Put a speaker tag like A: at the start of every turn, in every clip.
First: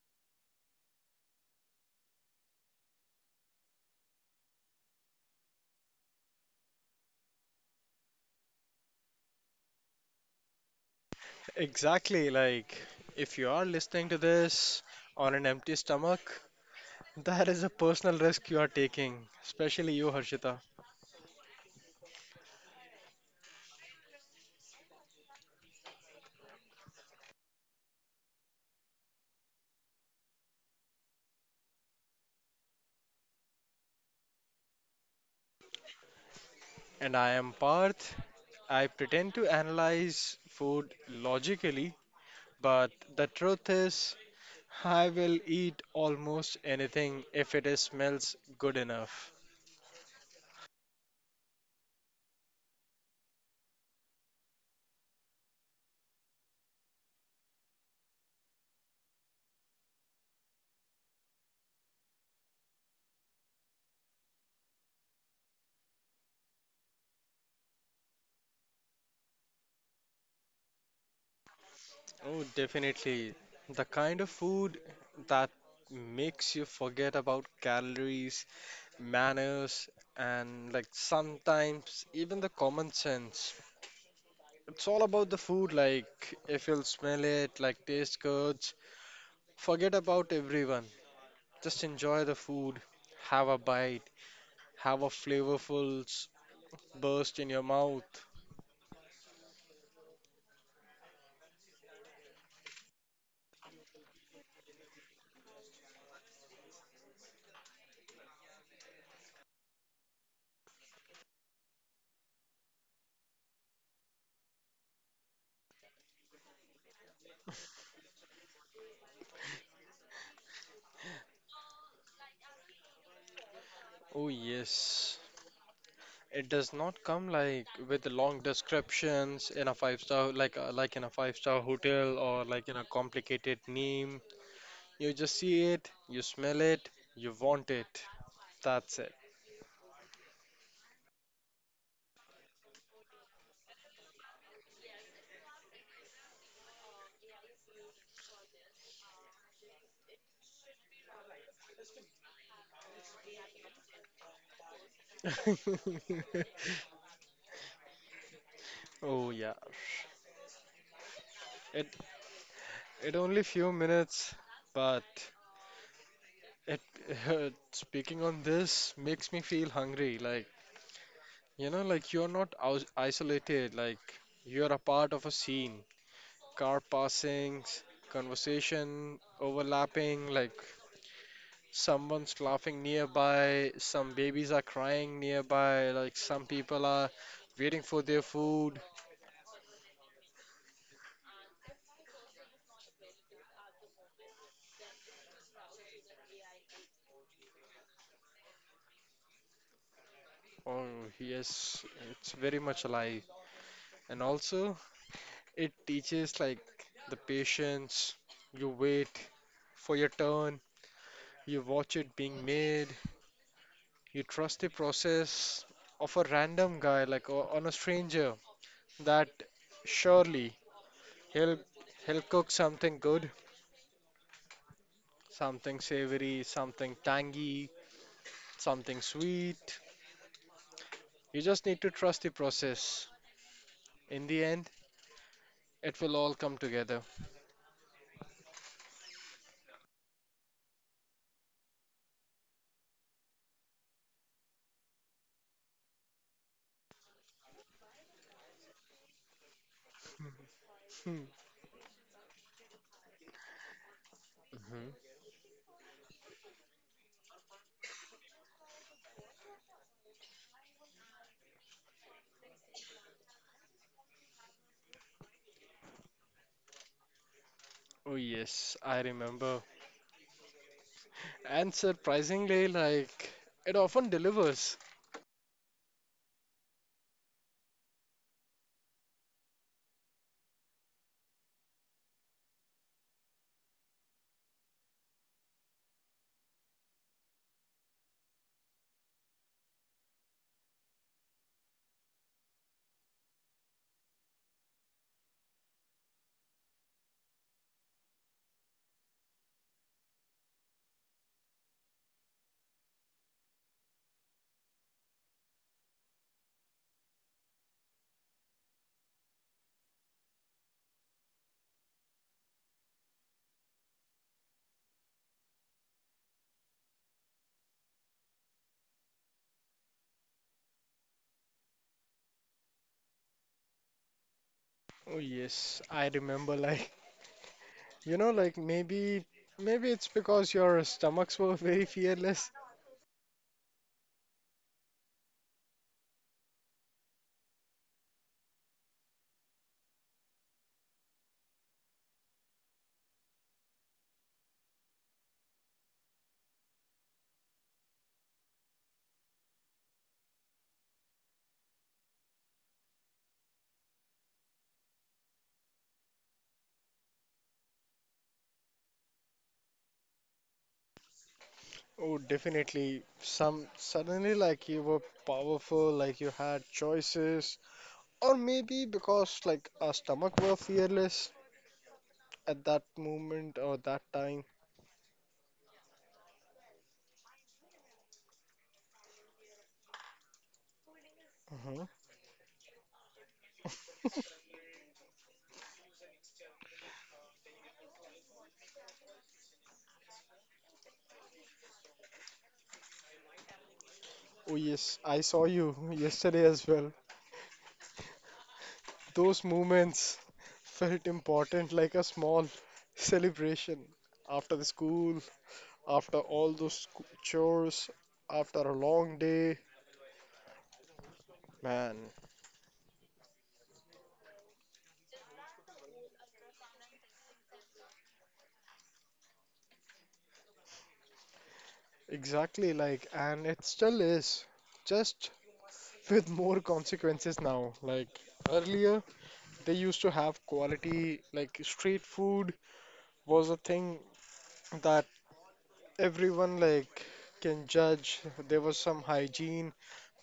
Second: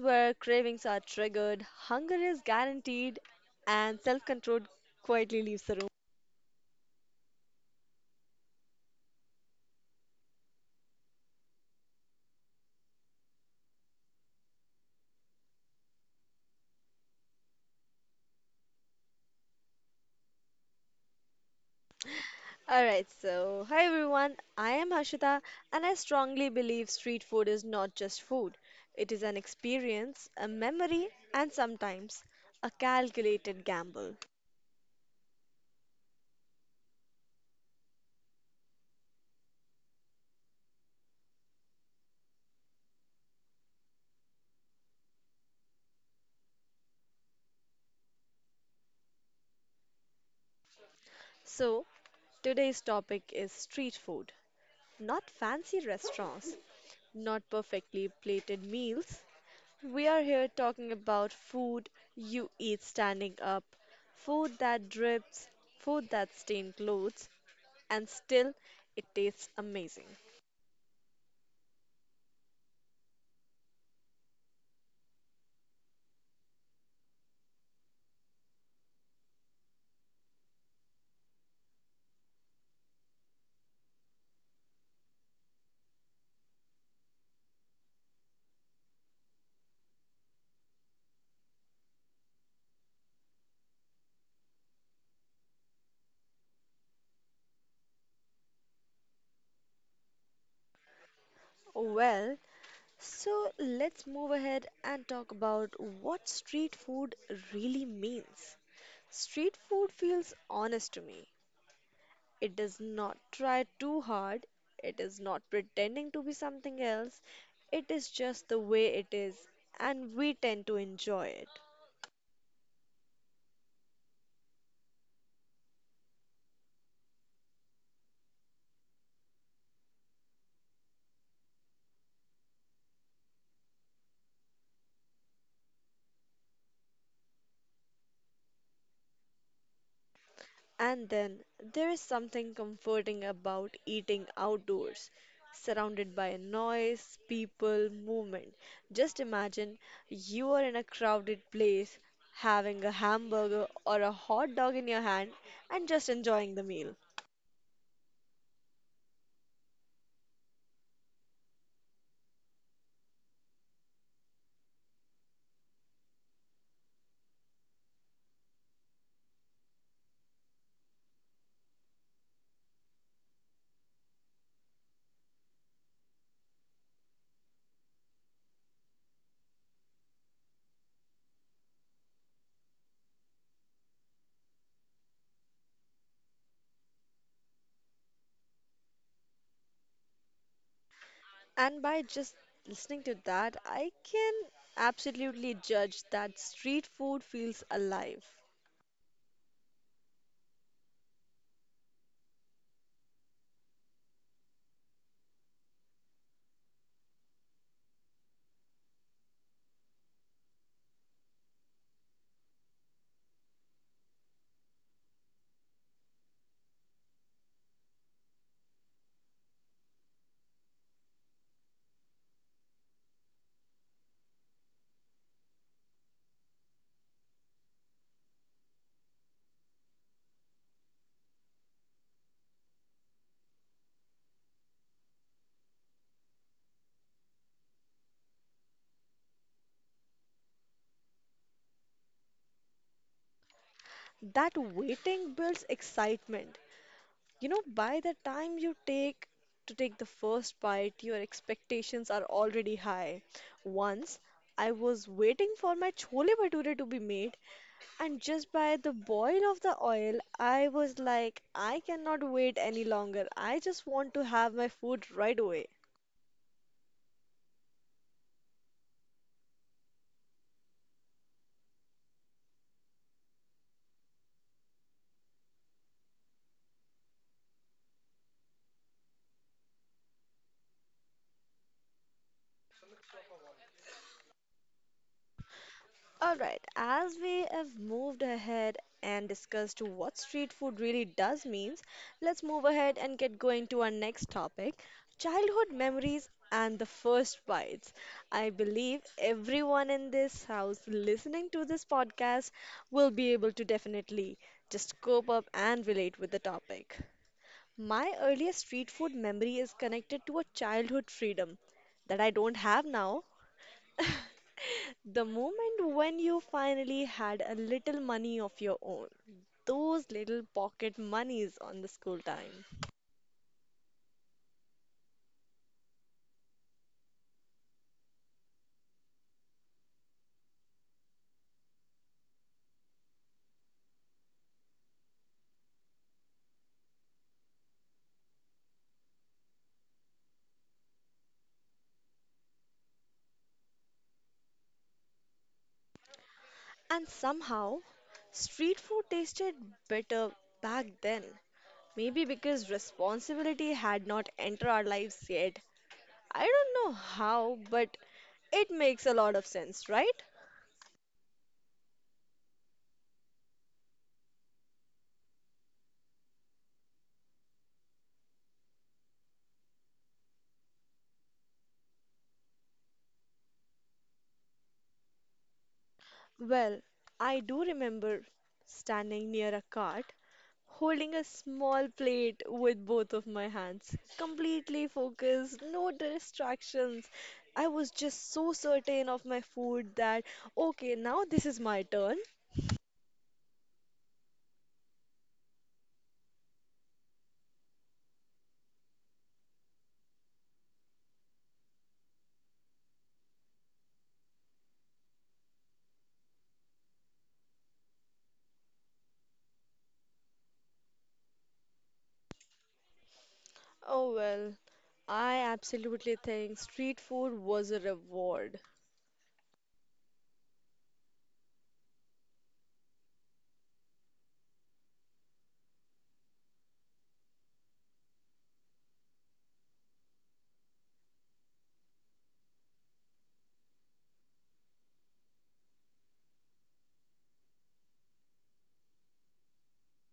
A: where cravings are triggered, hunger is guaranteed, and self control quietly leaves the room.
B: Exactly, like if you are listening to this on an empty stomach, that is a personal risk you are taking, especially you, Harshita.
A: Alright, so hi everyone, I am Harshita, and I strongly believe street food is not just food, it is an experience, a memory, and sometimes a calculated gamble.
B: And I am Parth. I pretend to analyze food logically, but the truth is, I will eat almost anything if it is smells good enough.
A: So, today's topic is street food, not fancy restaurants, not perfectly plated meals. We are here talking about food you eat standing up, food that drips, food that stains clothes, and still it tastes amazing.
B: Oh, definitely. The kind of food that makes you forget about calories, manners, and like sometimes even the common sense. It's all about the food, like if you'll smell it, like taste goods. Forget about everyone. Just enjoy the food, have a bite, have a flavorful burst in your mouth.
A: Well, so let's move ahead and talk about what street food really means. Street food feels honest to me. It does not try too hard, it is not pretending to be something else, it is just the way it is, and we tend to enjoy it.
B: Oh, yes. It does not come like with long descriptions in a five star like in a five-star hotel or like in a complicated name. You just see it, you smell it, you want it. That's it.
A: And then there is something comforting about eating outdoors, surrounded by noise, people, movement. Just imagine you are in a crowded place, having a hamburger or a hot dog in your hand, and just enjoying the meal.
B: Oh yeah. It it only few minutes, but it speaking on this makes me feel hungry. Like you know, like you're not aus isolated. Like you're a part of a scene. Car passings, conversation overlapping. Like someone's laughing nearby. Some babies are crying nearby. Like some people are waiting for their food.
A: And by just listening to that, I can absolutely judge that street food feels alive.
B: Oh yes, it's very much alive. And also, it teaches like the patience. You wait for your turn, you watch it being made, you trust the process of a random guy, like on a stranger, that surely he'll he'll cook something good, something savory, something tangy, something sweet. You just need to trust the process. In the end, it will all come together.
A: That waiting builds excitement. You know, by the time you take to take the
B: Hmm.
A: first bite, your expectations are already high. Once I was waiting for my chole bhature to be made, and just by the boil of the oil, I was like, I cannot wait any longer. I just want to have my food right away.
B: Oh yes, I remember. And surprisingly, like it often delivers.
A: Alright, as we have moved ahead and discussed what street food really does means, let's move ahead and get going to our next topic, childhood memories and the first bites. I believe everyone in this house listening to this podcast will be able to definitely just cope up and relate with the topic. My earliest street food memory is connected to a childhood freedom that I don't have now, the moment when you finally had a little money of your own, those little pocket monies on the school time.
B: Oh, yes. I remember, like, you know, like maybe it's because your stomachs were very fearless.
A: And somehow, street food tasted better back then. Maybe because responsibility had not entered our lives yet. I don't know how, but it makes a lot of sense, right?
B: Oh, definitely. Some suddenly like you were powerful, like you had choices, or maybe because like our stomach were fearless at that moment or that time.
A: Well, I do remember standing near a cart holding a
B: uh
A: small plate with both of my hands, completely focused, no distractions. I was just so certain of my food that, okay, now this is my turn.
B: Oh yes, I saw you yesterday as well. Those moments felt important, like a small celebration after the school, after all those chores, after a long day. Man,
A: Oh well, I absolutely think street food was a reward.
B: exactly, like, and it still is, just with more consequences now. Like earlier, they used to have quality, like street food was a thing that everyone like can judge. There was some hygiene,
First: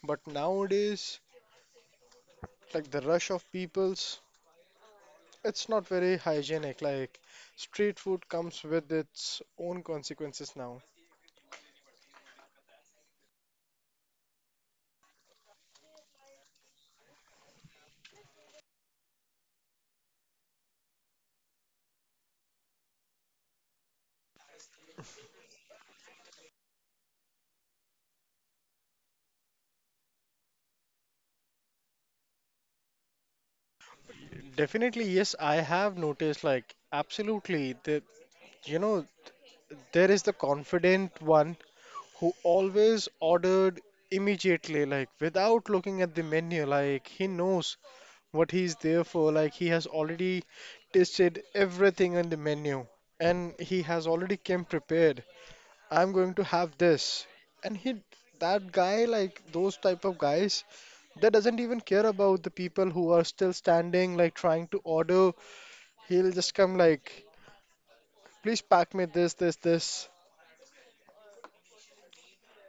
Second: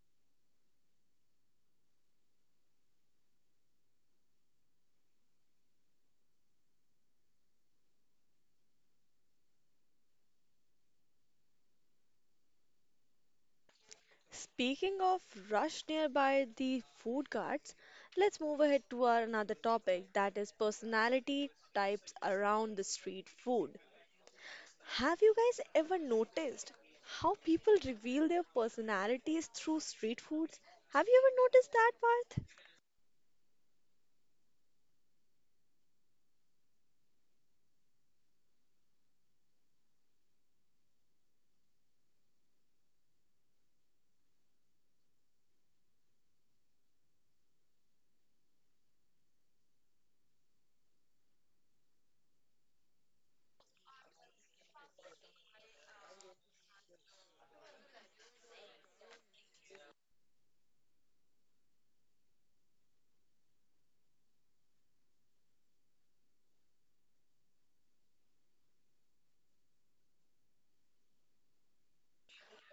B: but nowadays, like the rush of peoples. It's not very hygienic. Like street food comes with its own consequences now.
A: Speaking of rush nearby the food carts, let's move ahead to our another topic, that is personality types around the street food. Have you guys ever noticed how people reveal their personalities through street foods? Have you ever noticed that, Parth?
B: Definitely, yes, I have noticed. Like absolutely, that you know, there is the confident one who always ordered immediately, like without looking at the menu. Like he knows what he's there for. Like he has already tasted everything on the menu, and he has already came prepared. I'm going to have this. And he, that guy, like those type of guys, that doesn't even care about the people who are still standing, like trying to order. He'll just come like, please pack me this, this, this.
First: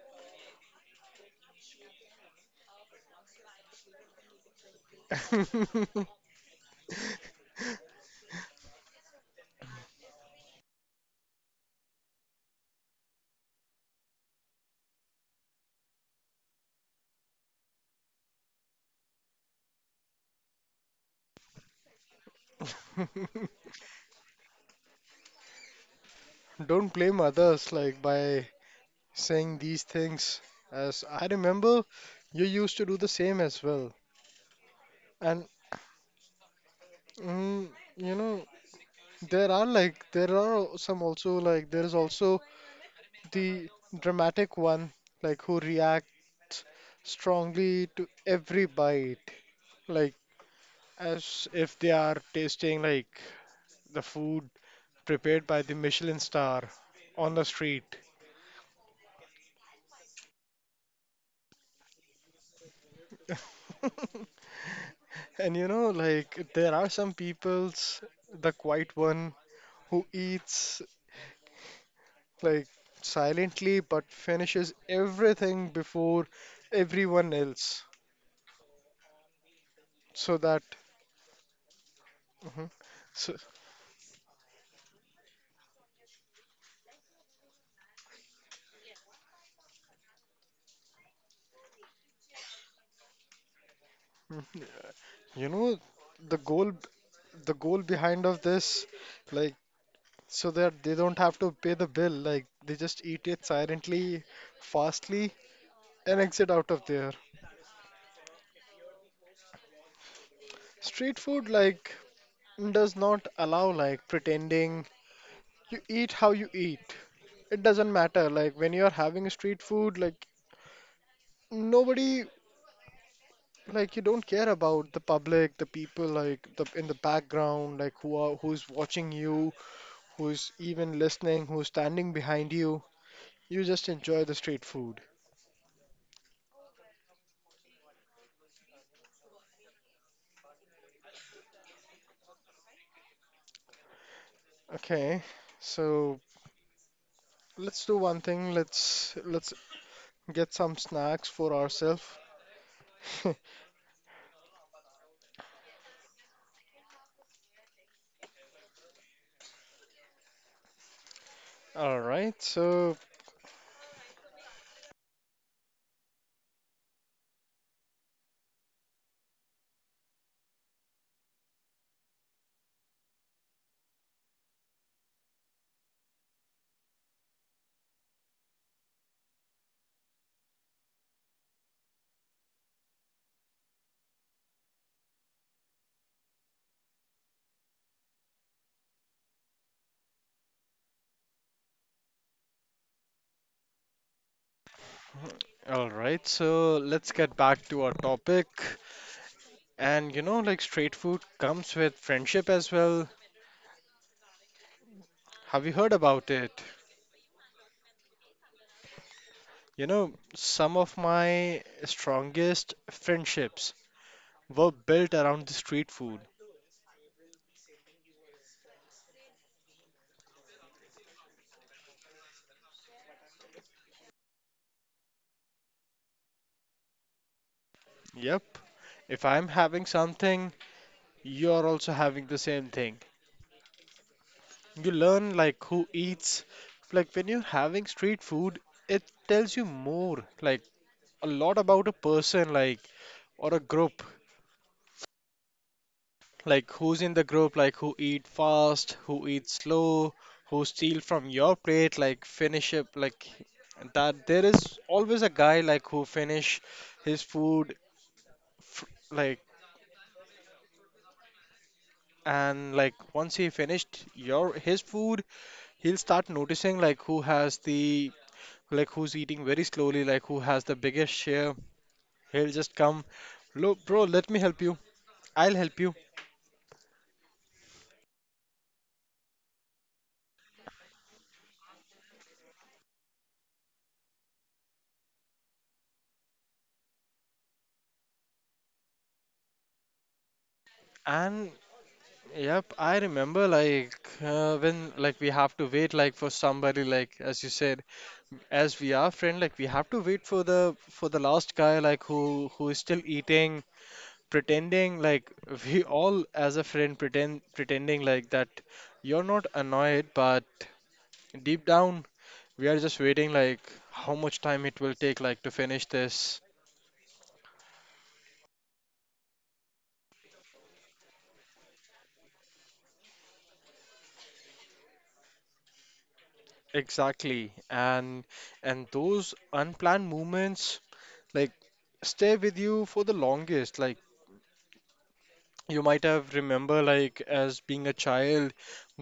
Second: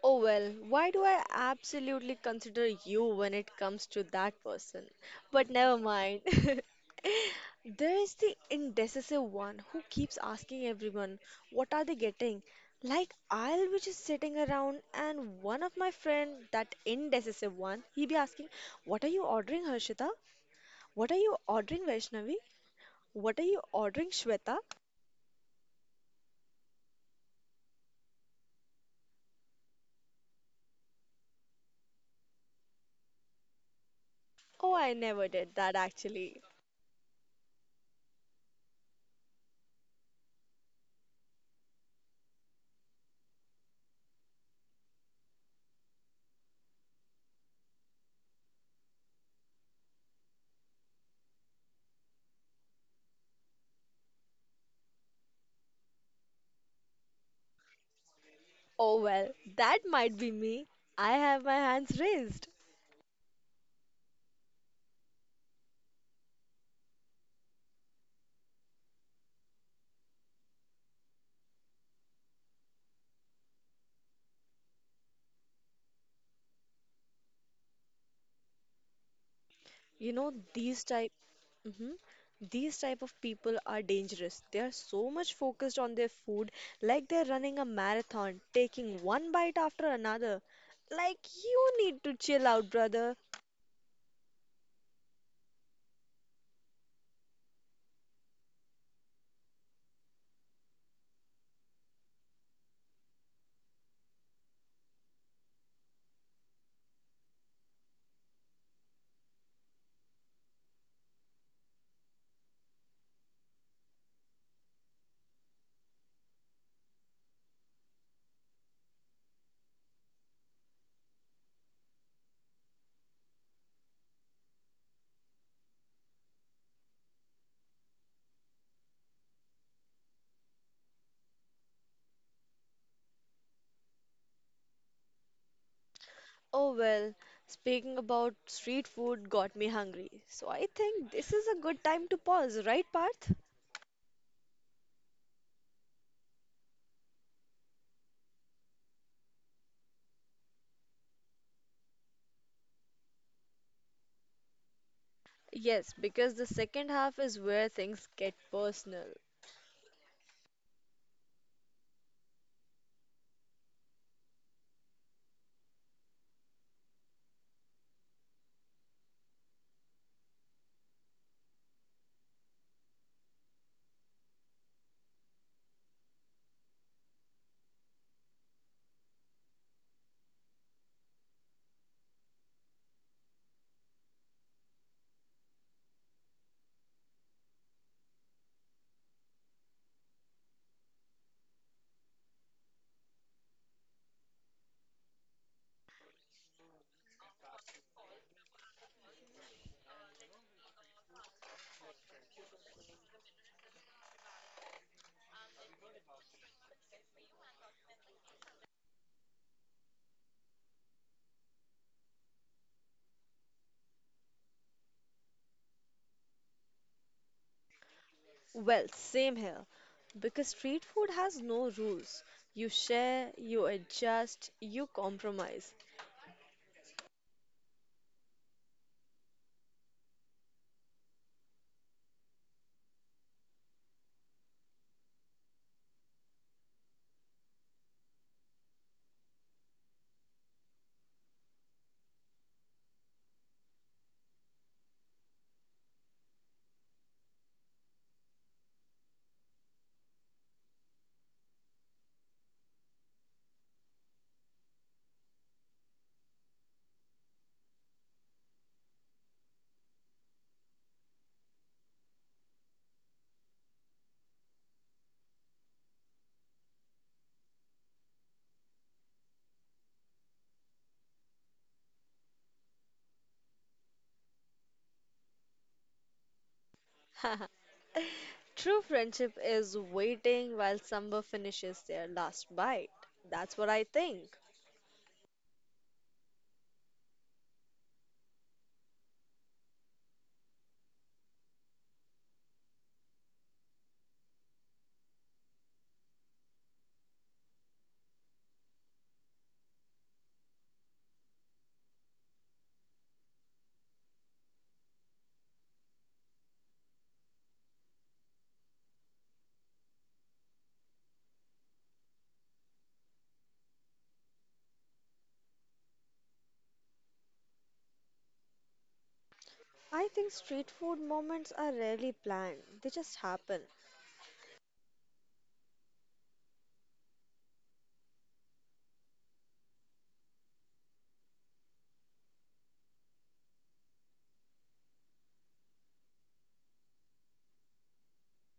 A: Oh, well, why do I absolutely consider you when it comes to that person? But never mind. There is the indecisive one who keeps asking everyone, what are they getting? Like, I'll be just sitting around, and one of my friend, that indecisive one, he be asking, what are you ordering, Harshita? What are you ordering, Vaishnavi? What are you ordering, Shweta?
B: Don't blame others like by saying these things. As I remember, you used to do the same as well.
A: Oh, I never
B: And
A: did that actually.
B: mm, you know, there are some also like there is also the dramatic one, like who reacts strongly to every bite, like as if they are tasting like the food prepared by the Michelin star on the street.
A: Oh well, that might be me. I have my hands raised.
B: And you know, like there are some peoples, the quiet one who eats like silently but finishes everything before everyone else,
A: You know,
B: so that
A: hmm these
B: mhm.
A: type of
B: So
A: people are dangerous. They are so much focused on their food, like they're running a marathon, taking one bite after another. Like you need to chill out, brother.
B: mhm. You know the goal the goal behind of this, like so that they don't have to pay the bill, like they just eat it silently, fastly, and exit out of there. Street food like does not allow like pretending. You eat how you eat. It doesn't matter. Like when you're having a street food, like nobody like you don't care about the public, the people like the in the background, like who's watching you, who's even listening, who's standing behind you. You just enjoy the street food.
A: Oh well, speaking about street food got me hungry. So I think this is a good time to pause, right, Parth?
B: Okay, so let's do one thing. Let's get some snacks for ourselves.
A: Yes, because the second half is where things get personal.
B: All right, so all right, so let's get back to our topic. And you know, like street food comes with friendship as well. Have you heard about it? You know, some of my strongest friendships were built around the street food.
A: Well, same here. Because street food has no rules. You share, you adjust, you compromise.
B: Yep. If I'm having something, you're also having the same thing. You learn like who eats. Like when you're having street food, it tells you more, like a lot about a person, like or a group, like who's in the group, like who eat fast, who eat slow, who steal from your plate, like finish it, like that. There is always a guy like who finish his food, f like and like once he finished your his food, he'll start noticing like who has the like who's eating very slowly, like who has the biggest share. He'll just come, look, bro, let me help you. I'll help you.
A: True friendship is waiting while someone finishes their last bite. That's what I think.
B: And yep, I remember like when like we have to wait like for somebody like as you said, as we are friend, like we have to wait for the last guy like who is still eating, pretending like we all as a friend pretending like that you're not annoyed, but deep down, we are just waiting like how much time it will take like to finish this.
A: I think street food moments are rarely planned, they just happen.
B: Exactly. And those unplanned movements like stay with you for the longest. Like you might have remember like as being a child,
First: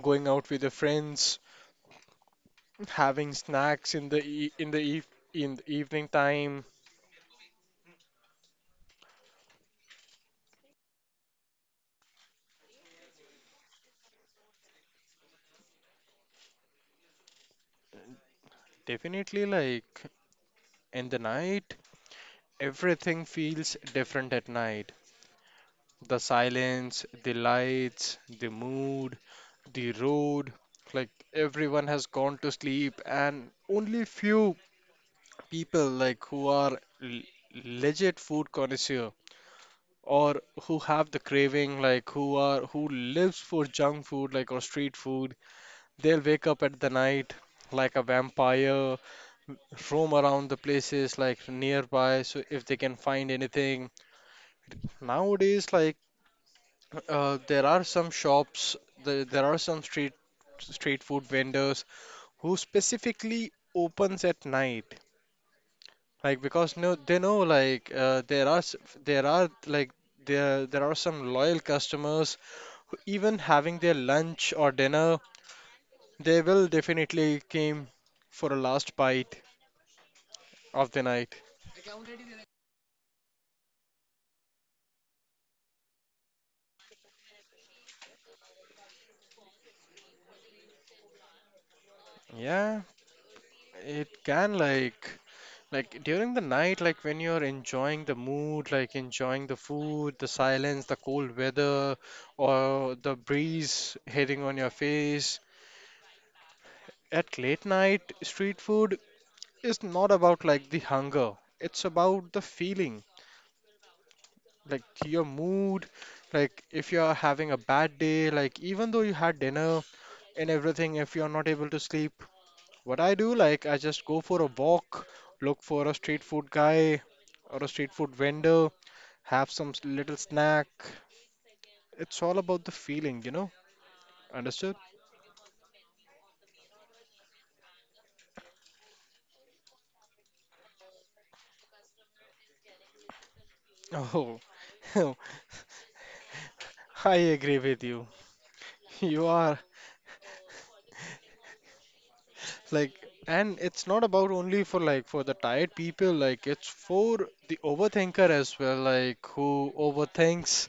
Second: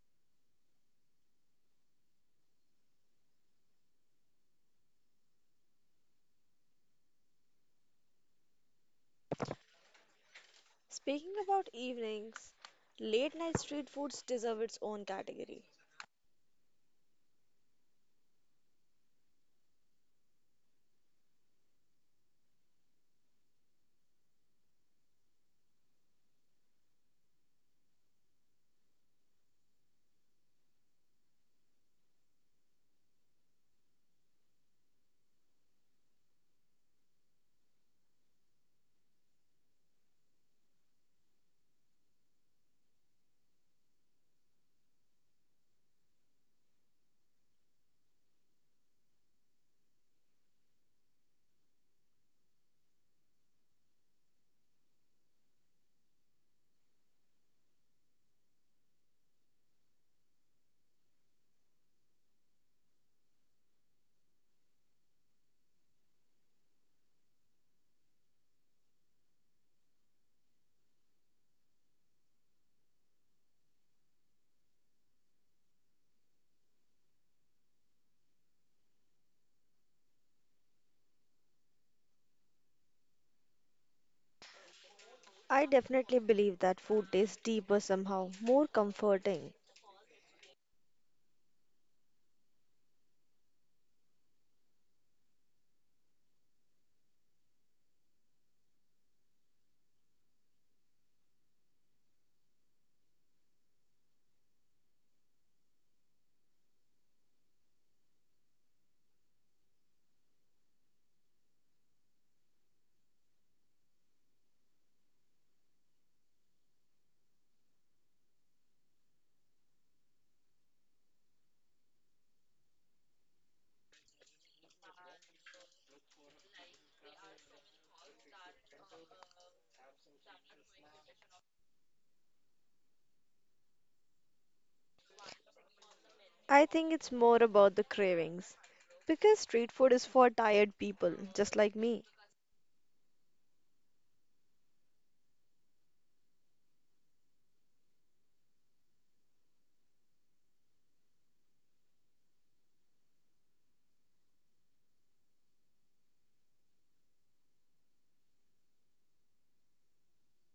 B: going out with your friends, having snacks in the evening time.
A: Speaking about evenings, late night street foods deserve its own category.
B: Definitely like in the night, everything feels different at night. The silence, the lights, the mood, the road. Like everyone has gone to sleep, and only few people like who are legit food connoisseur or who have the craving, like who lives for junk food, like or street food. They'll wake up at the night like a vampire, roam around the places like nearby, so if they can find anything. Nowadays, like there are some shops, there are some street food vendors who specifically opens at night. Like because no, they know like there are like there are some loyal customers who even having their lunch or dinner, they will definitely came for a last bite of the night.
A: I definitely believe that food tastes deeper somehow, more comforting.
B: Yeah, it can like. Like during the night, like when you're enjoying the mood, like enjoying the food, the silence, the cold weather, or the breeze hitting on your face. At late night, street food is not about like the hunger. It's about the feeling, like your mood, like if you're having a bad day, like even though you had dinner and everything, if you're not able to sleep, what I do, like I just go for a walk, look for a street food guy or a street food vendor have some little snack. It's all about the feeling, you know? Understood?
A: I think it's more about the cravings. Because street food is for tired people, just like me.
B: Oh, I agree with you. You are like, and it's not about only for like for the tired people, like, it's for the overthinker as well, like, who overthinks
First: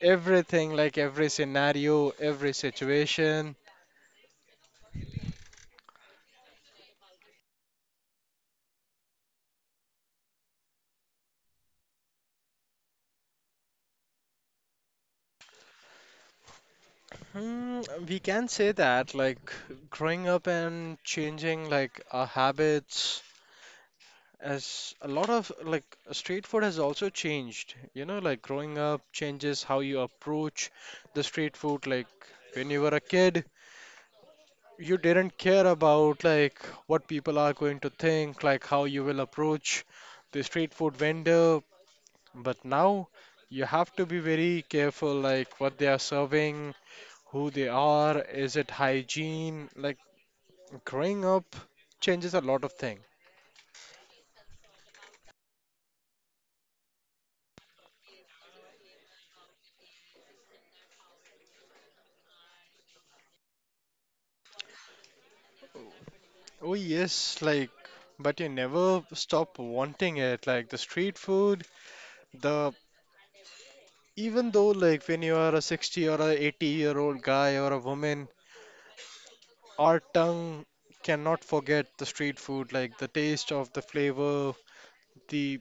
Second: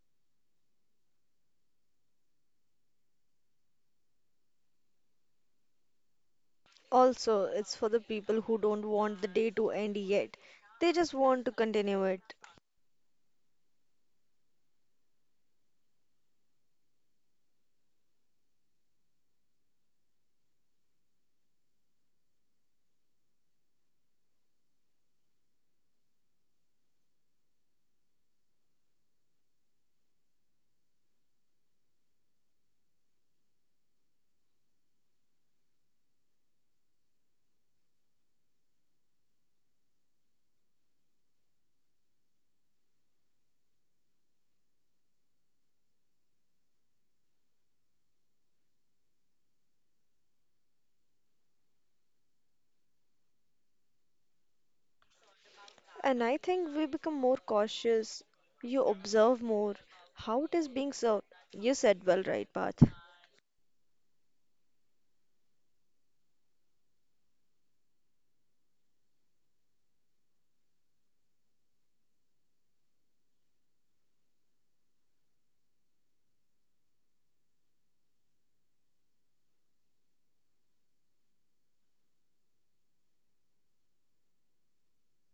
B: everything, like, every scenario, every situation.
A: Also, it's for the people who don't want the day to end yet. They just want to continue it.
B: Hmm, we can say that, like, growing up and changing, like, our habits. As a lot of like street food has also changed, you know, like growing up changes how you approach the street food. Like when you were a kid, you didn't care about like what people are going to think, like how you will approach the street food vendor. But now you have to be very careful, like what they are serving, who they are, is it hygiene? Like growing up changes a lot of things.
A: And I think we become more cautious. You observe more how it is being served. You said well, right, Parth?
B: Oh yes, like, but you never stop wanting it. Like the street food, the even though like when you are a 60 or a 80-year-old guy or a woman, our tongue cannot forget the street food. Like the taste of the flavor, the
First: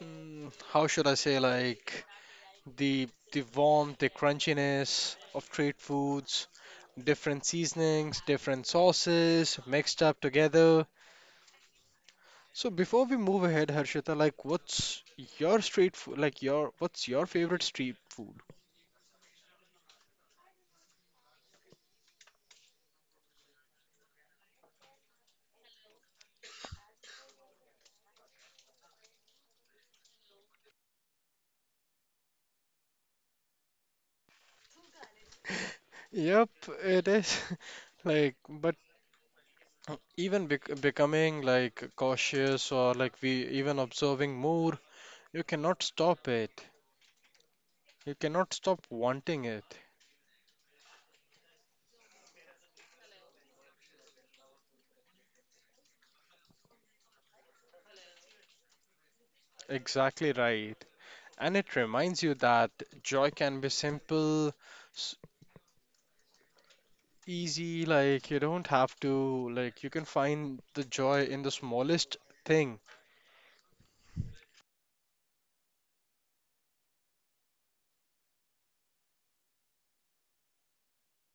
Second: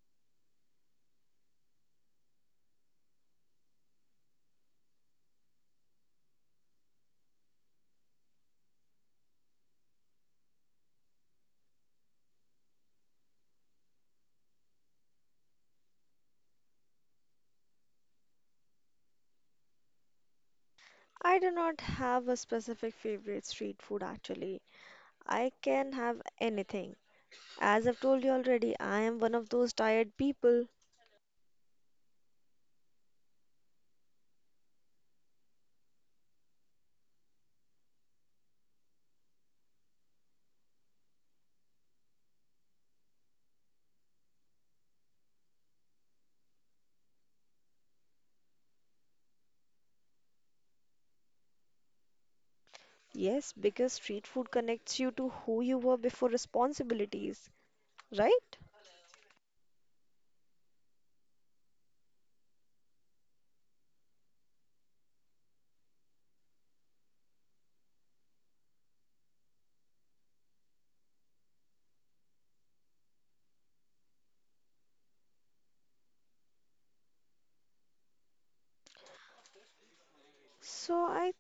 B: how should I say like the warmth, the crunchiness of street foods, different seasonings, different sauces mixed up together. So before we move ahead, Harshita, like what's your street food, like your what's your favorite street food?
A: I do not have a specific favorite street food actually. I can have anything. As I've told you already, I am one of those tired people.
B: Yep, it is. Like, but even becoming like cautious or like we even observing more, you cannot stop it. You cannot stop wanting it.
A: Yes, because street food connects you to who you were before responsibilities, right?
B: Exactly right. And it reminds you that joy can be simple, s- easy, like you don't have to like you can find the joy in the smallest thing.
A: So I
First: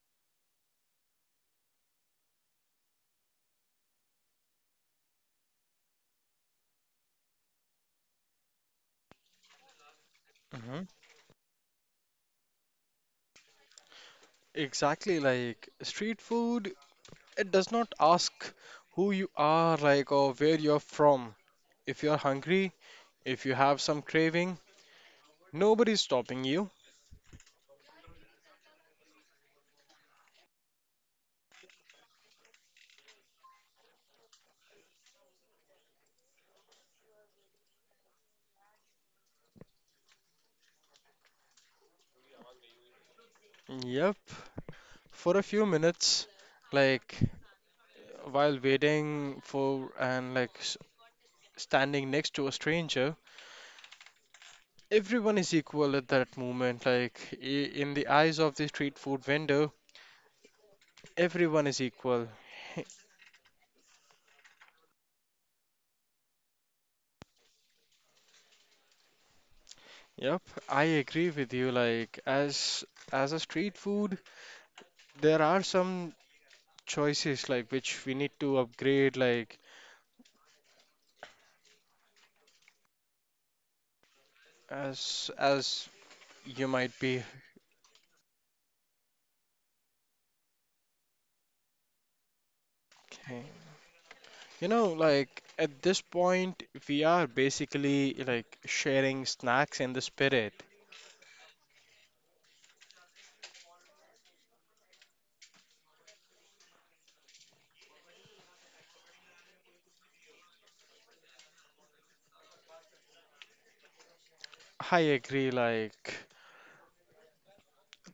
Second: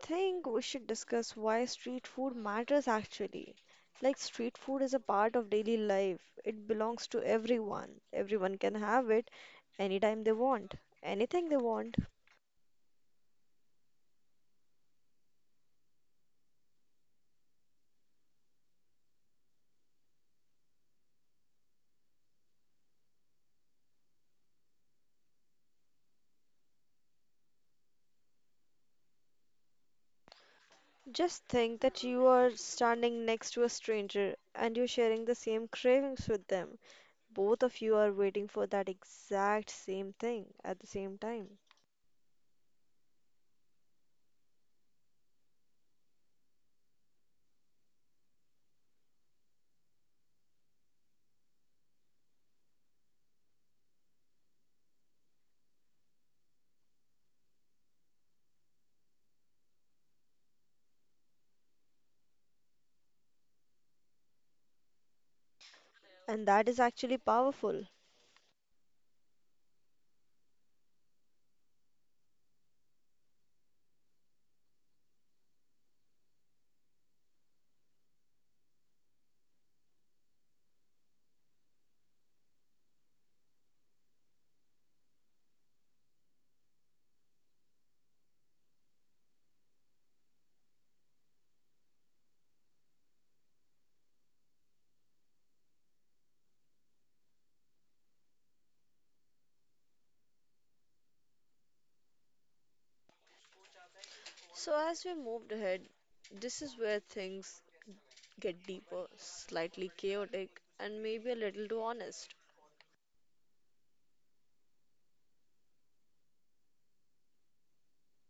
A: think we should discuss why street food matters actually. Like street food is a part of daily life. It belongs to everyone. Everyone can have it anytime they want,
B: Mm-hmm.
A: anything they want.
B: Exactly, like street food, it does not ask who you are, like, or where you're from. If you're hungry, if you have some craving, nobody's stopping you.
A: Just think that you are standing next to a stranger and you're sharing the same cravings with them. Both of you are waiting for that exact same thing at the same time.
B: Yep, for a few minutes, like, while waiting for and like standing next to a stranger, everyone is equal at that moment. Like, in the eyes of the street food vendor, everyone is equal.
A: And that is actually powerful.
B: Yep, I agree with you. Like, as a street food, there are some choices like which we need to upgrade like as you might be okay. You know, like at this point we are basically like sharing snacks in the spirit.
A: So, as we moved ahead, this is where things get deeper, slightly chaotic, and maybe a little too honest.
B: I agree, like,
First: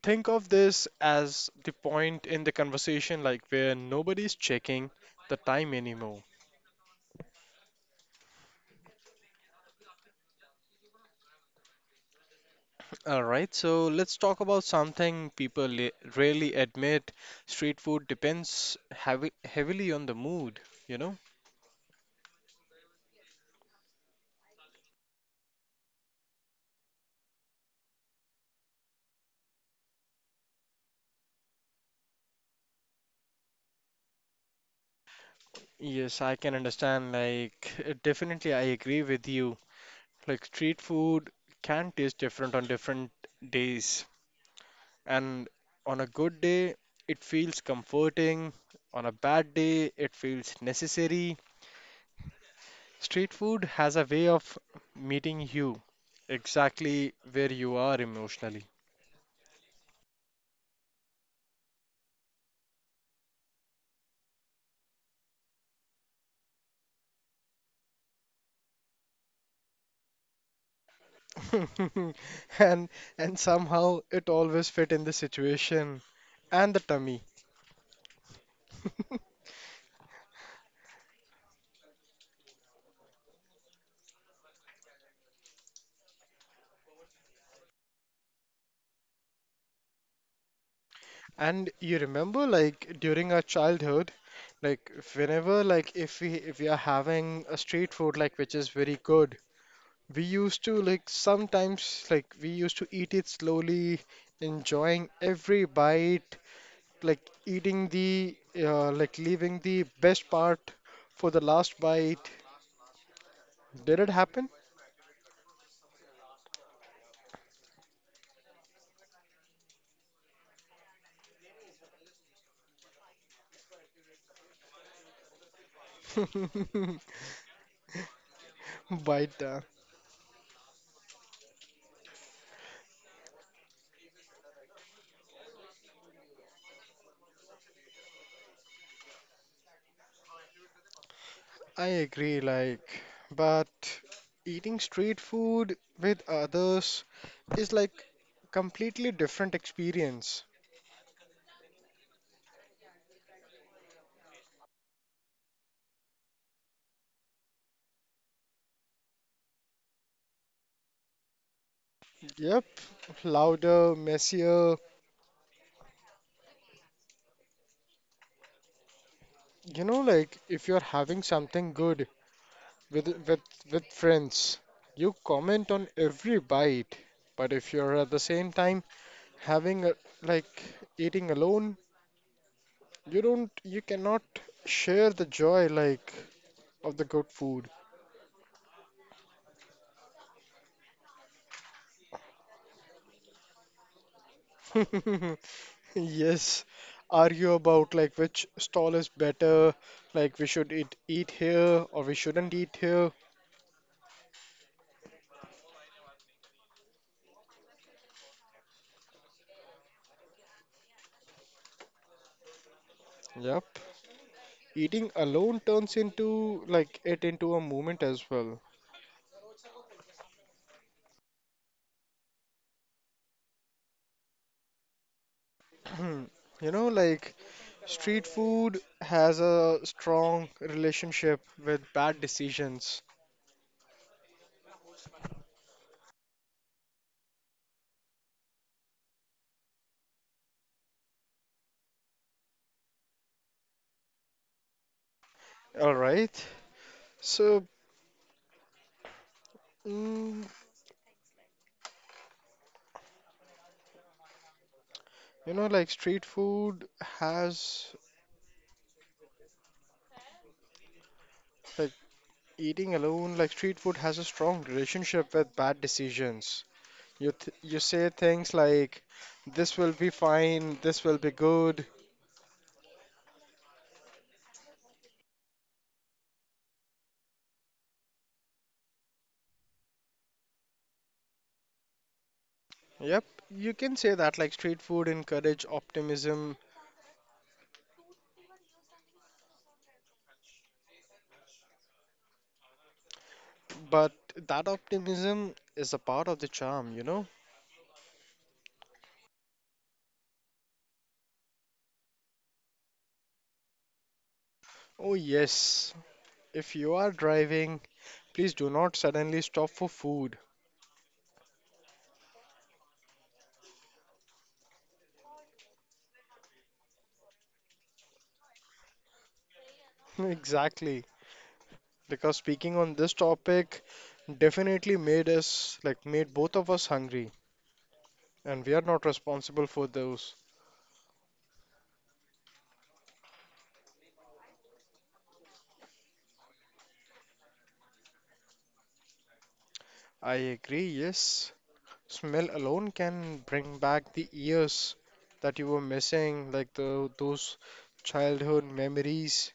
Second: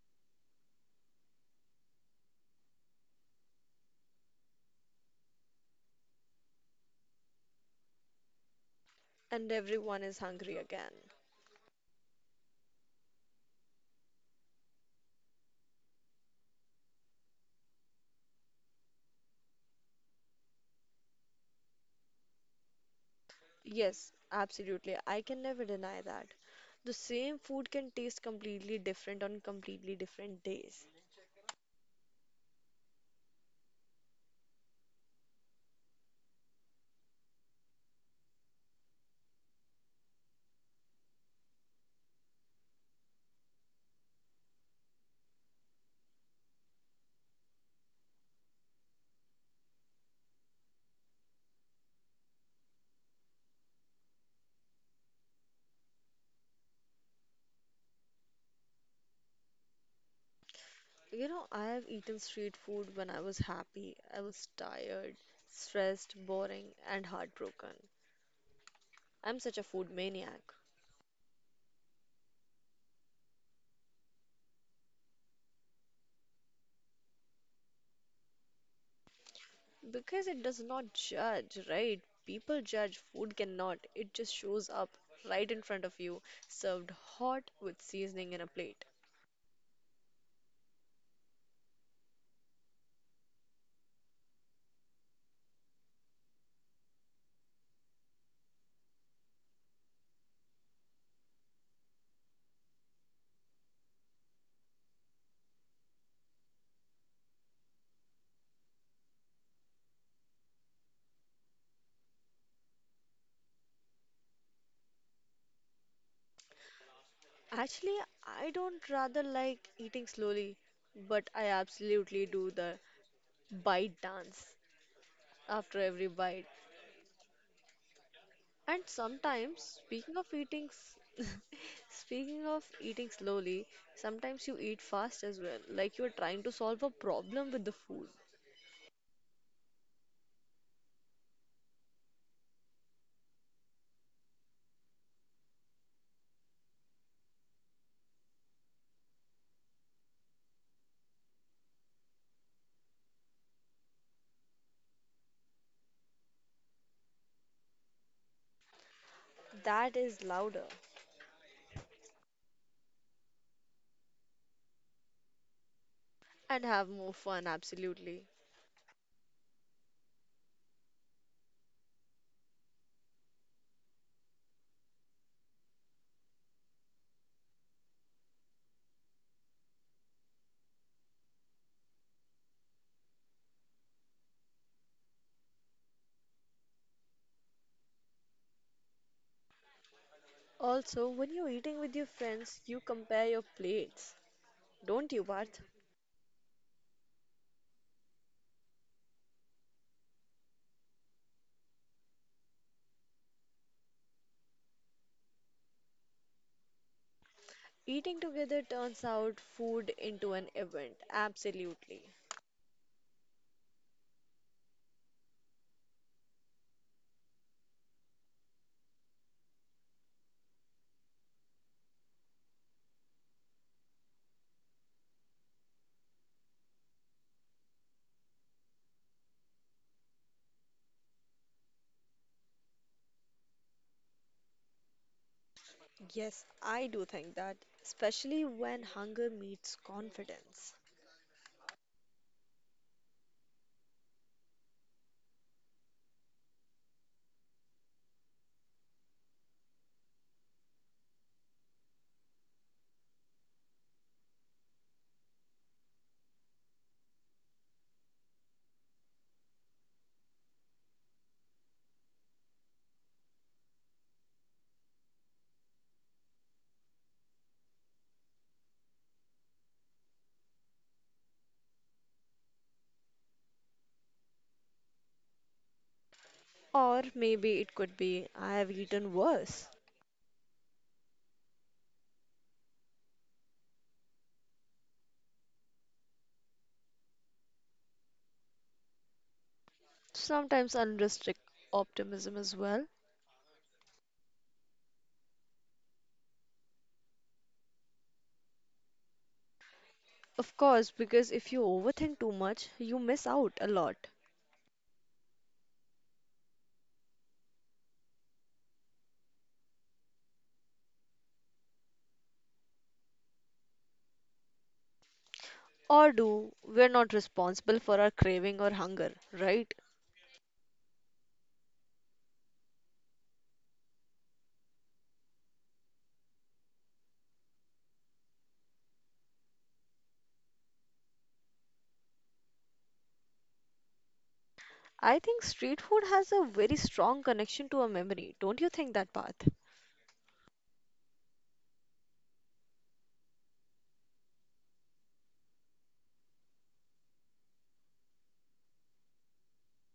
B: think of this as the point in the conversation like where nobody's checking the time anymore.
A: And everyone is hungry again.
B: All right, so let's talk about something rarely admit. Street food depends heavy heavily on the mood, you know?
A: Yes, absolutely. I can never deny that. The same food can taste completely different on completely different days.
B: Yes, I can understand. Like, definitely, I agree with you. Like, street food can taste different on different days. And on a good day, it feels comforting. On a bad day, it feels necessary. Street food has a way of meeting you exactly where you are emotionally.
A: You know, I have eaten street food when I was happy, I was tired, stressed, boring, and heartbroken. I'm such a food maniac,
B: and and somehow it always fit in the situation and the tummy.
A: because it does not judge, right? People judge, food cannot. It just shows up right in front of you, served hot with seasoning in a plate.
B: And you remember like during our childhood, like whenever like if we are having a street food like which is very good, we used to like sometimes like we used to eat it slowly, enjoying every bite, like eating the like leaving the best part for the last bite. Did it happen?
A: Actually, I don't rather like eating slowly, but I absolutely do the bite dance after every bite. And
B: Bite.
A: sometimes, speaking of eating, s- speaking of eating slowly, sometimes you eat fast as well, like you're trying to solve a problem with the food.
B: I agree, like, but eating street food with others is like completely different experience.
A: That is louder.
B: Yep, louder, messier.
A: And have more fun, absolutely.
B: You know, like if you're having something good with with with friends, you comment on every bite. But if you're at the same time having like eating alone, you don't, you cannot share the joy like of the good food.
A: Also, when you're eating with your friends, you compare your plates, don't you, Parth?
B: Yes, argue about like which stall is better, like we should eat here or we shouldn't eat here.
A: Eating together turns out food into an event, absolutely.
B: Yep. Eating alone turns into like it into a movement as well. Hmm. You know, like street food has a strong relationship with bad decisions.
A: Yes, I do think that, especially when hunger meets confidence.
B: All right. So, mm, you know, like street food has like. Eating alone, like street food, has a strong relationship with bad decisions. You say things like, "This will be fine," "This will be good."
A: Or maybe it could be, I have eaten worse.
B: Yep, you can say that. Like street food encourage optimism,
A: Sometimes unrestricted optimism as well.
B: but that optimism is a part of the charm, you know?
A: Of course, because if you overthink too much, you miss out a lot.
B: Oh yes, if you are driving, please do not suddenly stop for food.
A: Or do, we're not responsible for our craving or hunger, right?
B: Exactly, because speaking on this topic definitely made us made both of us hungry. And we are not responsible for those.
A: I think street food has a very strong connection to a memory. Don't you think that, Path?
B: I agree, yes. Smell alone can bring back the years that you were missing, like the those childhood memories.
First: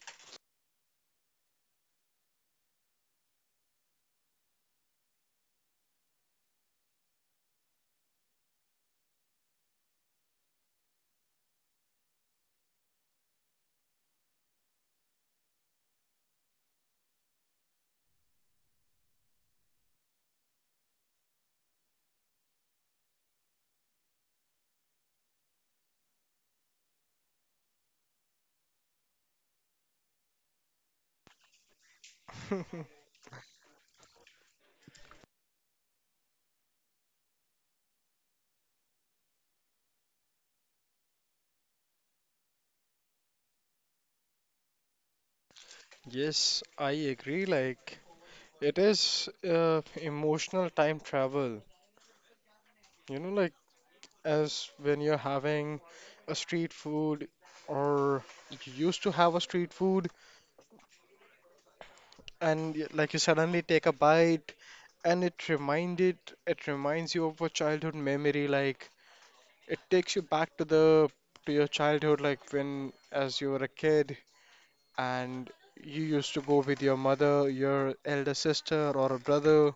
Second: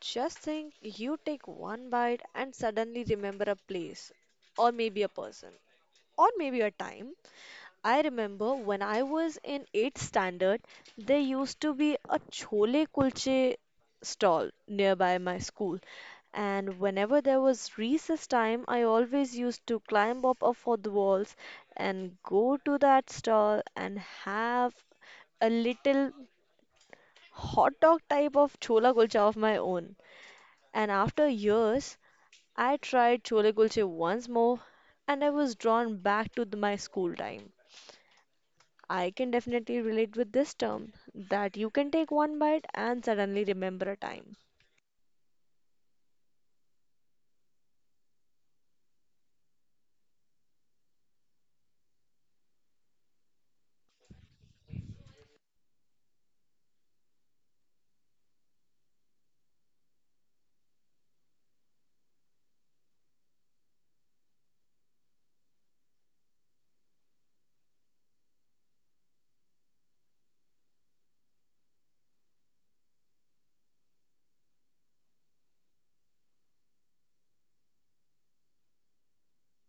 A: Just think you take one bite and suddenly remember a place or maybe a person, or maybe a time. I remember when I was in 8th standard, there used to be a chole kulche stall nearby my school. And whenever there was recess time, I always used to climb up off of the walls and go to that stall and have a little hot dog type of chola kulcha of my own. And after years, I tried chole kulche once more and I was drawn back to my school time. I can definitely relate with this term that you can take one bite and suddenly remember a time.
B: Yes, I agree. Like it is emotional time travel. You know, like as when you're having a street food or you used to have a street food and like you suddenly take a bite and it reminded it reminds you of a childhood memory like it takes you back to your childhood like when as you were a kid and you used to go with your mother, your elder sister or a brother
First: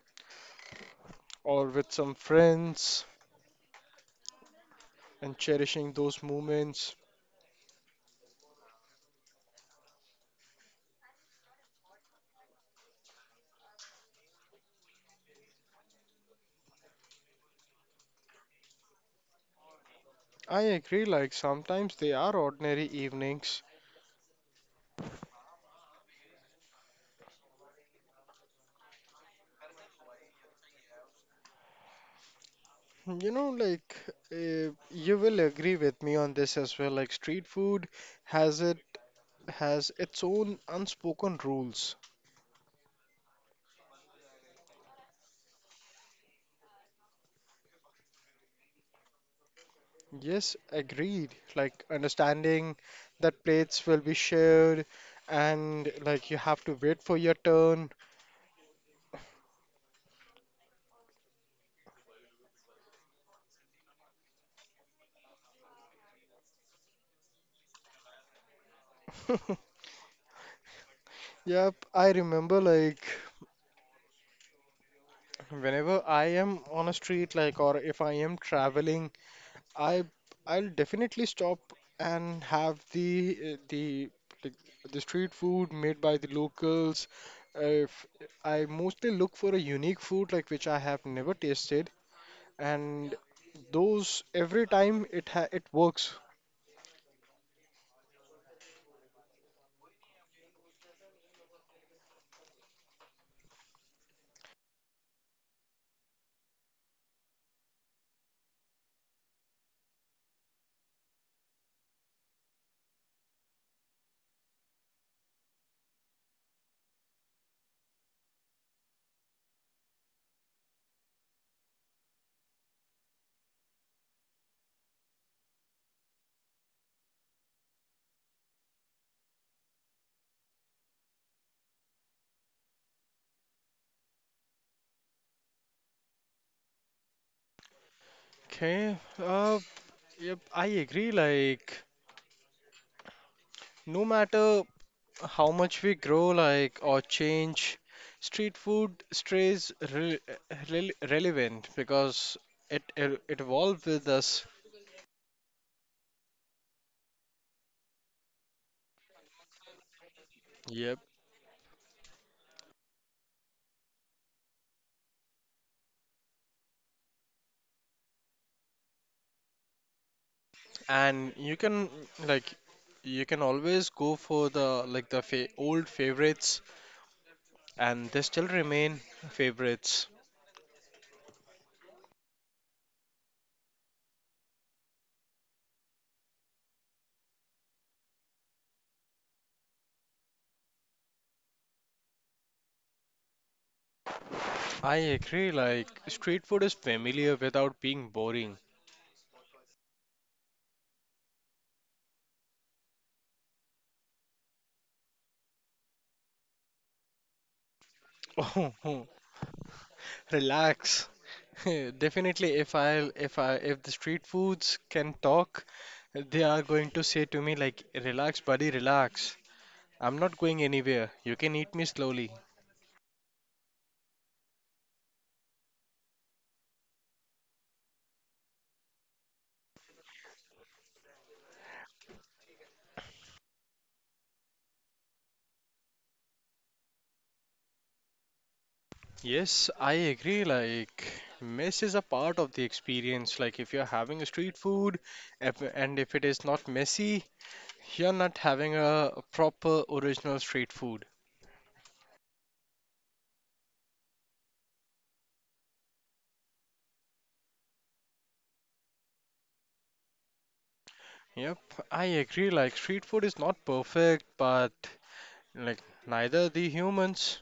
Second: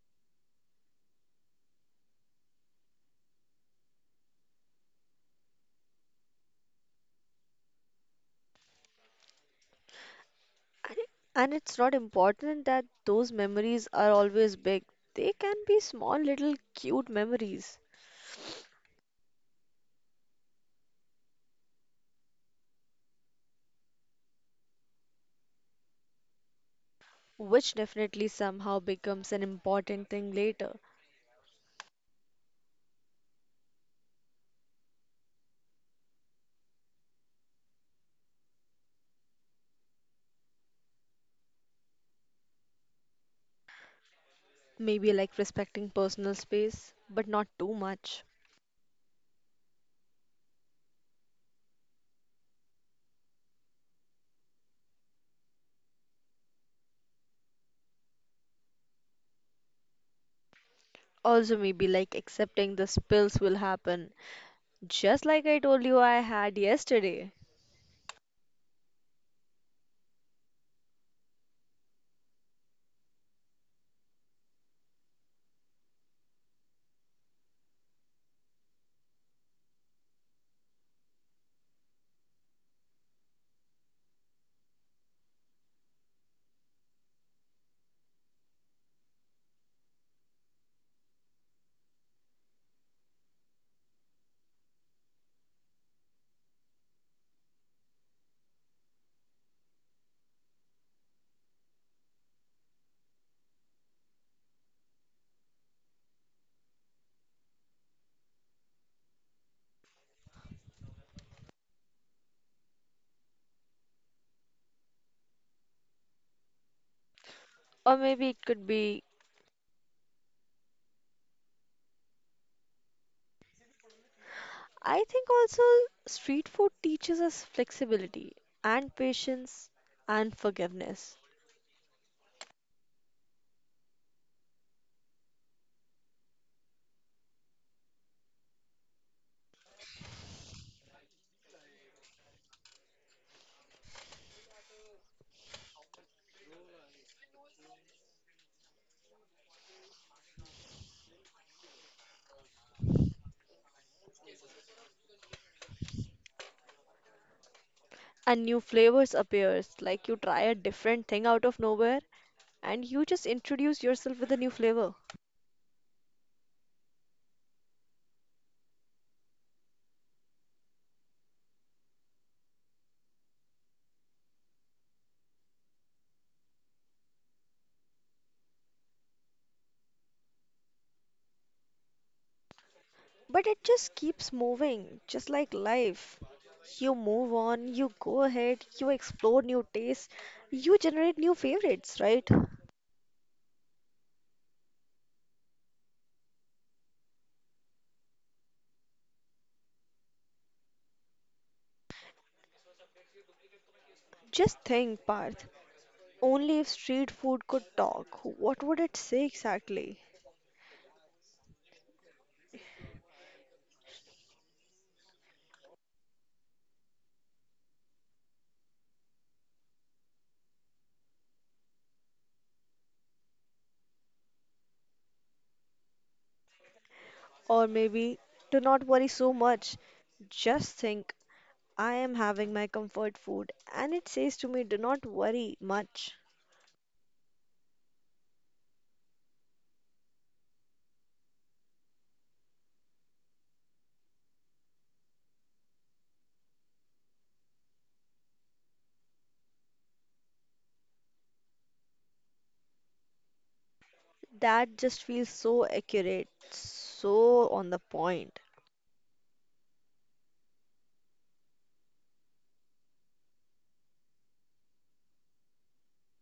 B: or with some friends and cherishing those moments.
A: And it- and it's not important that those memories are always big. They can be small, little cute memories,
B: I agree, like sometimes they are ordinary evenings.
A: which definitely somehow becomes an important thing later.
B: You know, like you will agree with me on this as well. Like street food has it has its own unspoken rules.
A: Maybe like respecting personal space, but not too much.
B: Yes, agreed. Like understanding that plates will be shared and like you have to wait for your turn.
A: Also, maybe like accepting the spills will happen, just like I told you I had yesterday.
B: Yep, I remember like whenever I am on a street like or if I am traveling, I I'll definitely stop and have like, the street food made by the locals. If I mostly look for a unique food like which I have never tasted, and those every time it works.
A: Or maybe it could be I think also street food teaches us flexibility and patience and forgiveness.
B: Okay. Uh, yep, I agree. Like, no matter how much we grow, like, or change, street food stays re re relevant because it evolved with us.
A: And new flavors appears like you
B: Yep.
A: try a different thing out of nowhere and you just introduce yourself with a new flavor.
B: And you can like you can always go for the like the fa old favorites, and they still remain favorites.
A: But it just keeps moving, just like life. You move on, you go ahead, you explore new tastes, you generate new favorites, right?
B: I agree, like, street food is familiar without being boring.
A: Just think, Parth. Only if street food could
B: Oh,
A: talk, what would it say exactly?
B: relax. Definitely, if the street foods can talk, they are going to say to me like, "Relax, buddy, relax. I'm not going anywhere. You can eat me slowly."
A: Or maybe to not worry so much. Just think, I am having my comfort food and it says to me, do not worry much.
B: Yes, I agree. Like, mess is a part of the experience. Like, if you're having a street food, if, and if it is not messy, you're not having a proper original street food.
A: That just feels so accurate, so on the point.
B: Yep, I agree. Like, street food is not perfect, but like, neither the humans.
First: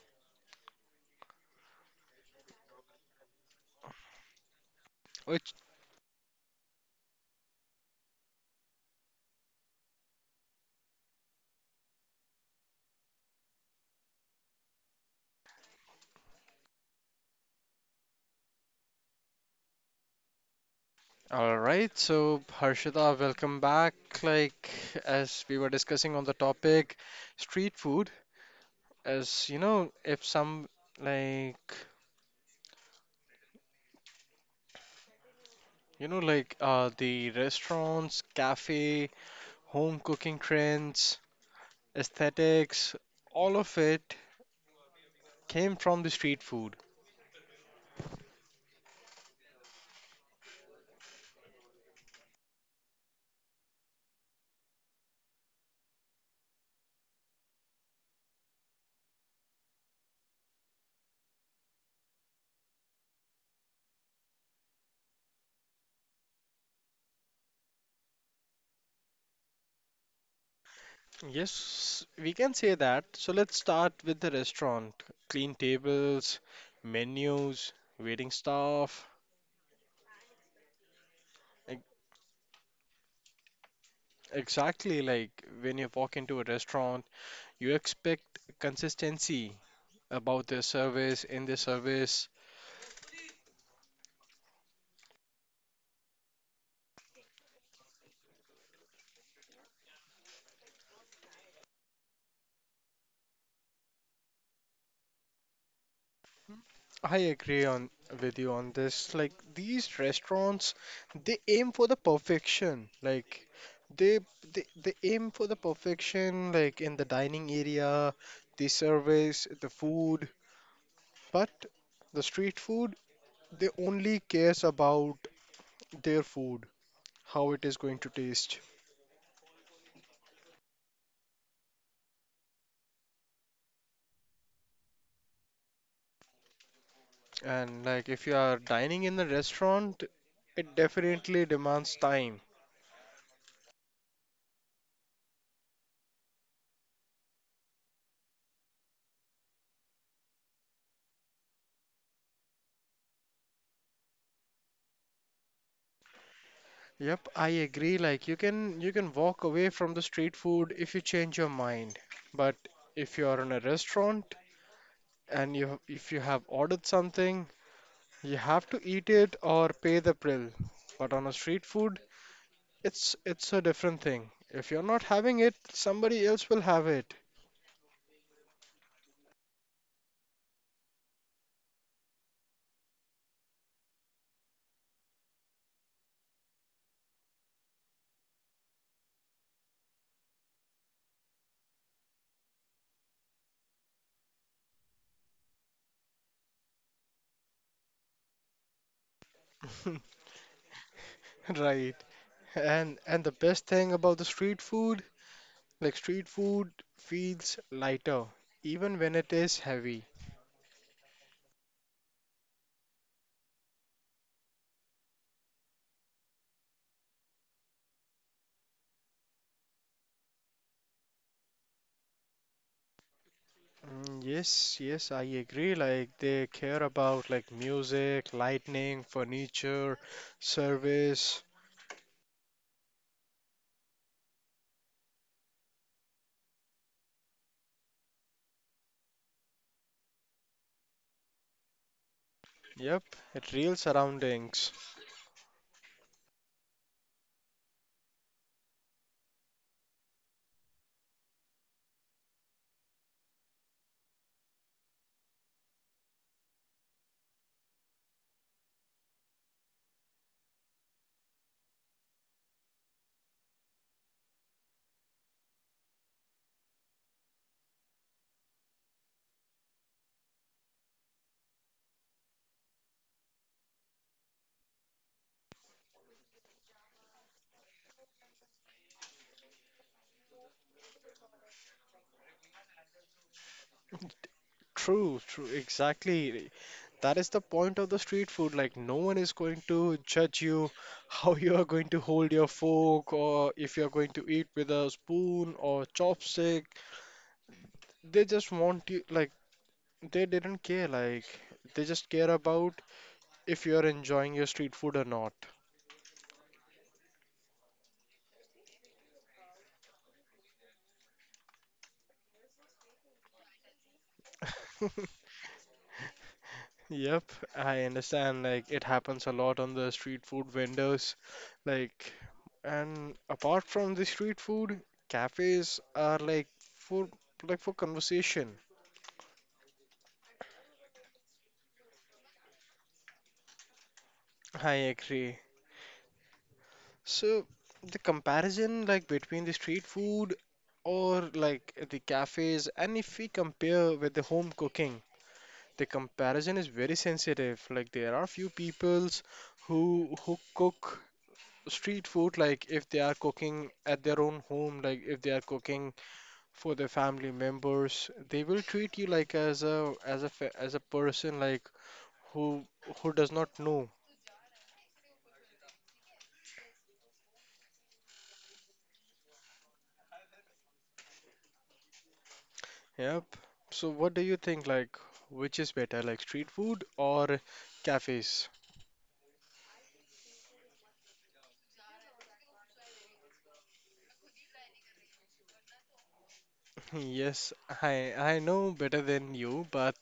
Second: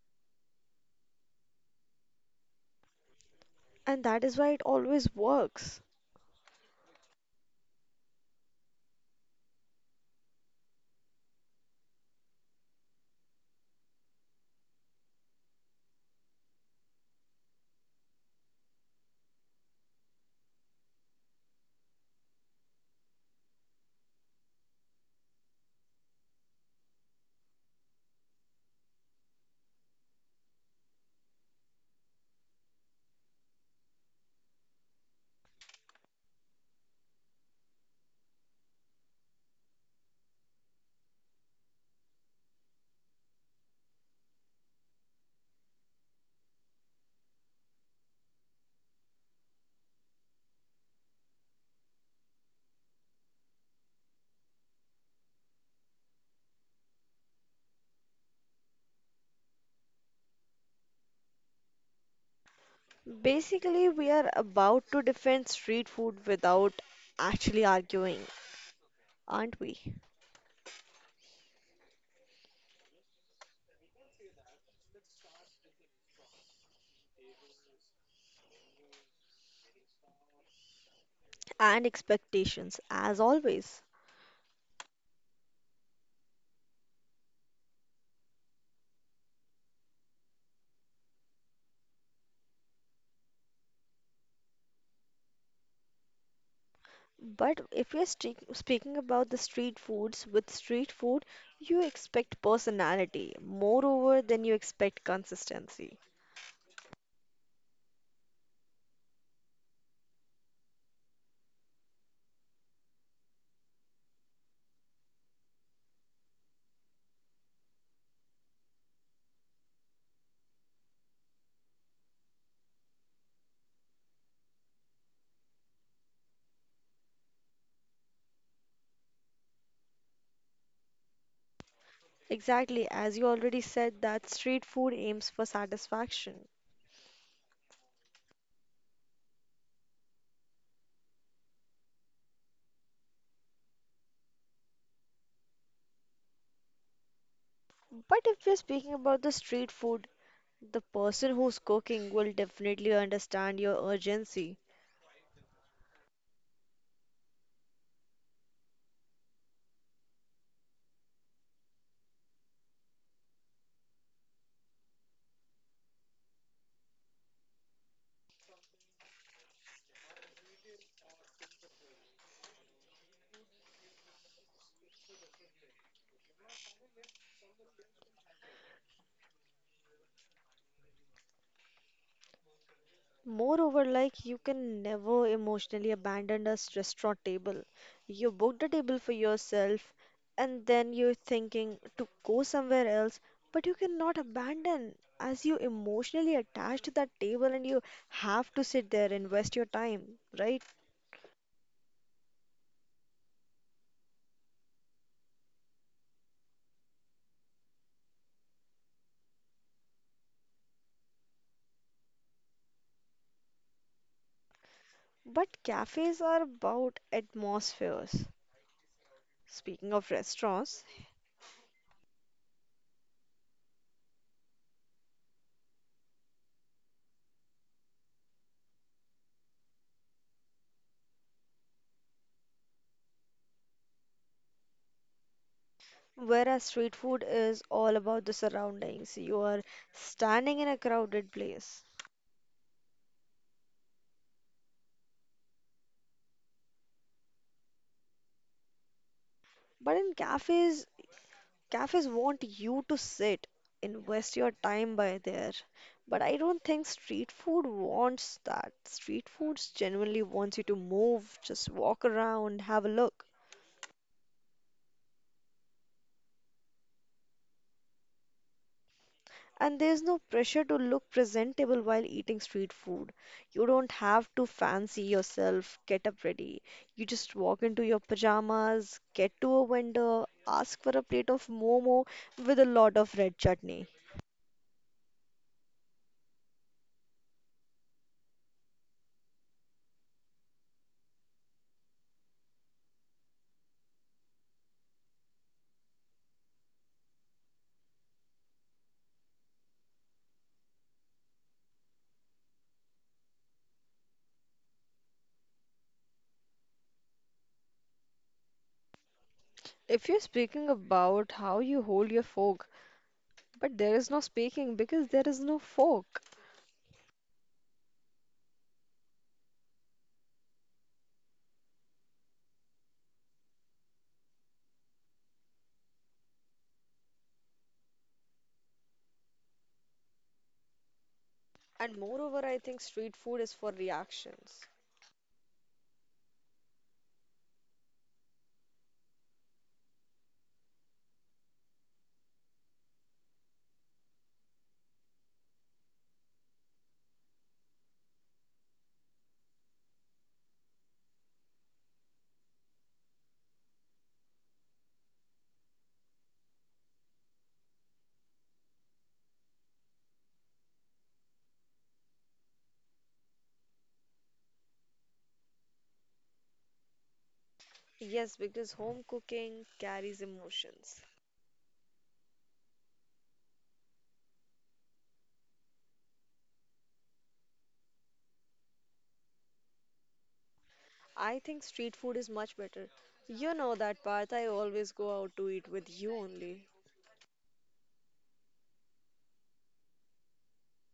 A: And that is why it always
B: Which,
A: works.
B: all right, so Harshita, welcome back. Like, as we were discussing on the topic, street food, as you know, if some like, you know, like the restaurants, cafe, home cooking trends, aesthetics, all of it came from the street food.
A: Basically, we are about to defend street food without actually arguing, aren't we?
B: Yes, we can say that. So let's start with the restaurant. Clean tables, menus, waiting staff.
A: And
B: Ex-
A: expectations, as always.
B: Exactly, like when you walk into a restaurant, you expect consistency in their service.
A: But if you're speaking about the street foods, with street food, you expect personality, moreover, than you expect consistency.
B: I agree on with you on this. Like these restaurants, they aim for the perfection. Like they they aim for the perfection, like in the dining area, the service, the food. But the street food, they only cares about their food, how it is going to taste.
A: Exactly, as you already said, that street food aims for satisfaction.
B: And like if you are dining in a restaurant, it definitely demands time.
A: But if you're speaking about the street food, the person who's cooking will definitely understand your urgency.
B: Yep, I agree. Like you can walk away from the street food if you change your mind. But if you are in a restaurant and you if you have ordered something, you have to eat it or pay the bill. But on a street food, it's a different thing. If you're not having it, somebody else will have it.
A: Moreover, like you can never emotionally abandon a restaurant table. You booked a table for yourself and then you're thinking to go somewhere else, but you cannot abandon as you emotionally attached to that table and you have to sit there, invest your time, right?
B: Right. And the best thing about the street food, like street food feels lighter, even when it is heavy.
A: But cafes are about atmospheres. Speaking of restaurants,
B: Mm, yes, I agree. Like they care about like music, lighting, furniture, service.
A: whereas street food is all about the surroundings, you are standing in a crowded place.
B: Yep, it real surroundings.
A: But in cafes, cafes want you to sit, invest your time by there. But I don't think street food wants that. Street foods genuinely wants you to move, just walk around, have a look. And there's no pressure to look presentable while eating street food. You don't have to fancy yourself, get up ready. You just walk into your pajamas, get to a vendor, ask for a plate of momo with a lot of red chutney.
B: Exactly. That is the point of the street food. Like, no one is going to judge you how you are going to hold your fork or if you are going to eat with a spoon or chopstick. They just want you, like, they didn't care. Like, they just care about if you are enjoying your street food or not.
A: If you're speaking about how you hold your fork, but there is no speaking because there is no fork.
B: Yep, I understand. Like, it happens a lot on the street food vendors. Like, and apart from the street food, cafes are for like for conversation.
A: And moreover, I think street food is for reactions.
B: I agree. So the comparison like between the street food or like the cafes and if we compare with the home cooking, the comparison is very sensitive. Like there are few peoples who cook street food like if they are cooking at their own home, like if they are cooking for their family members, they will treat you like as a person like who who does not know.
A: Yes, because home cooking carries emotions.
B: Yep. So what do you think like which is better like street food or cafes?
A: I think street food is much better. You know that, Parth, I always go out to eat with you only.
B: Yes, I know better than you, but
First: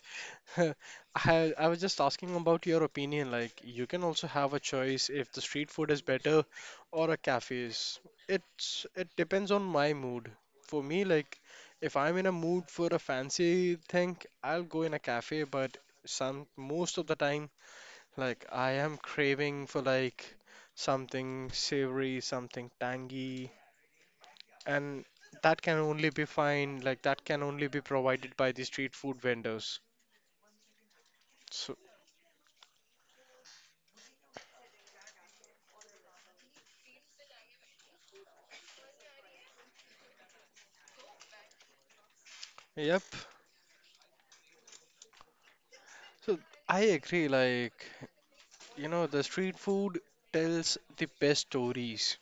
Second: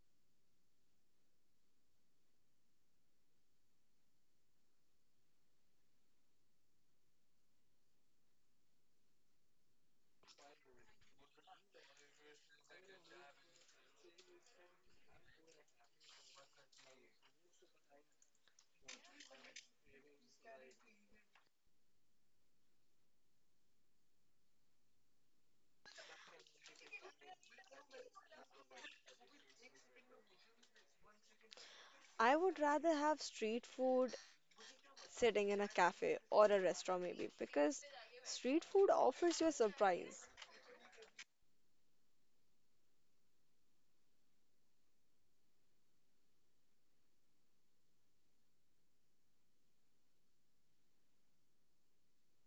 B: I was just asking about your opinion like you can also have a choice if the street food is better or a cafes. It's it depends on my mood. For me like if I'm in a mood for a fancy thing, I'll go in a cafe, but some most of the time like I am craving for like something savory, something tangy, and that can only be find like that can only be provided by the street food vendors. So,
A: I would rather have street food sitting in a cafe or a restaurant, maybe, because street food offers you a surprise.
B: yep. So I agree like you know the street food tells the best stories.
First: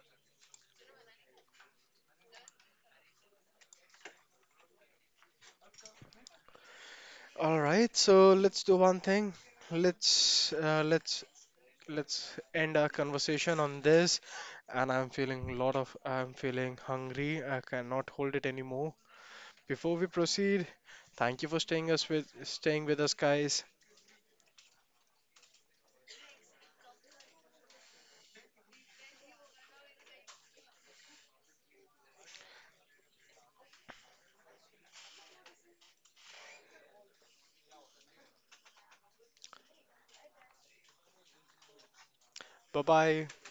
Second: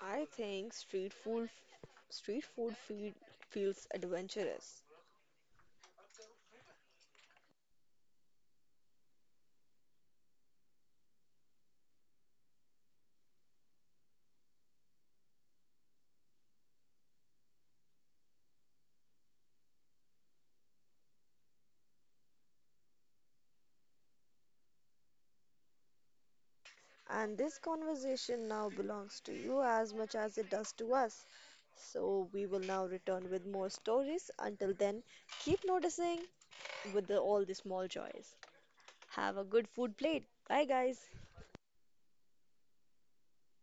A: I think street food, street food feel, feels adventurous.
B: All right, so let's do one thing. Let's uh, let's let's end our conversation on this and I'm feeling a lot of I'm feeling hungry. I cannot hold it anymore. Before we proceed, thank you for staying with us, guys.
A: And this conversation now belongs to you as much as it does to us. So we will now return with more stories. Until then, keep noticing with the, all the small joys. Have a good food plate. Bye, guys.
B: Bye bye.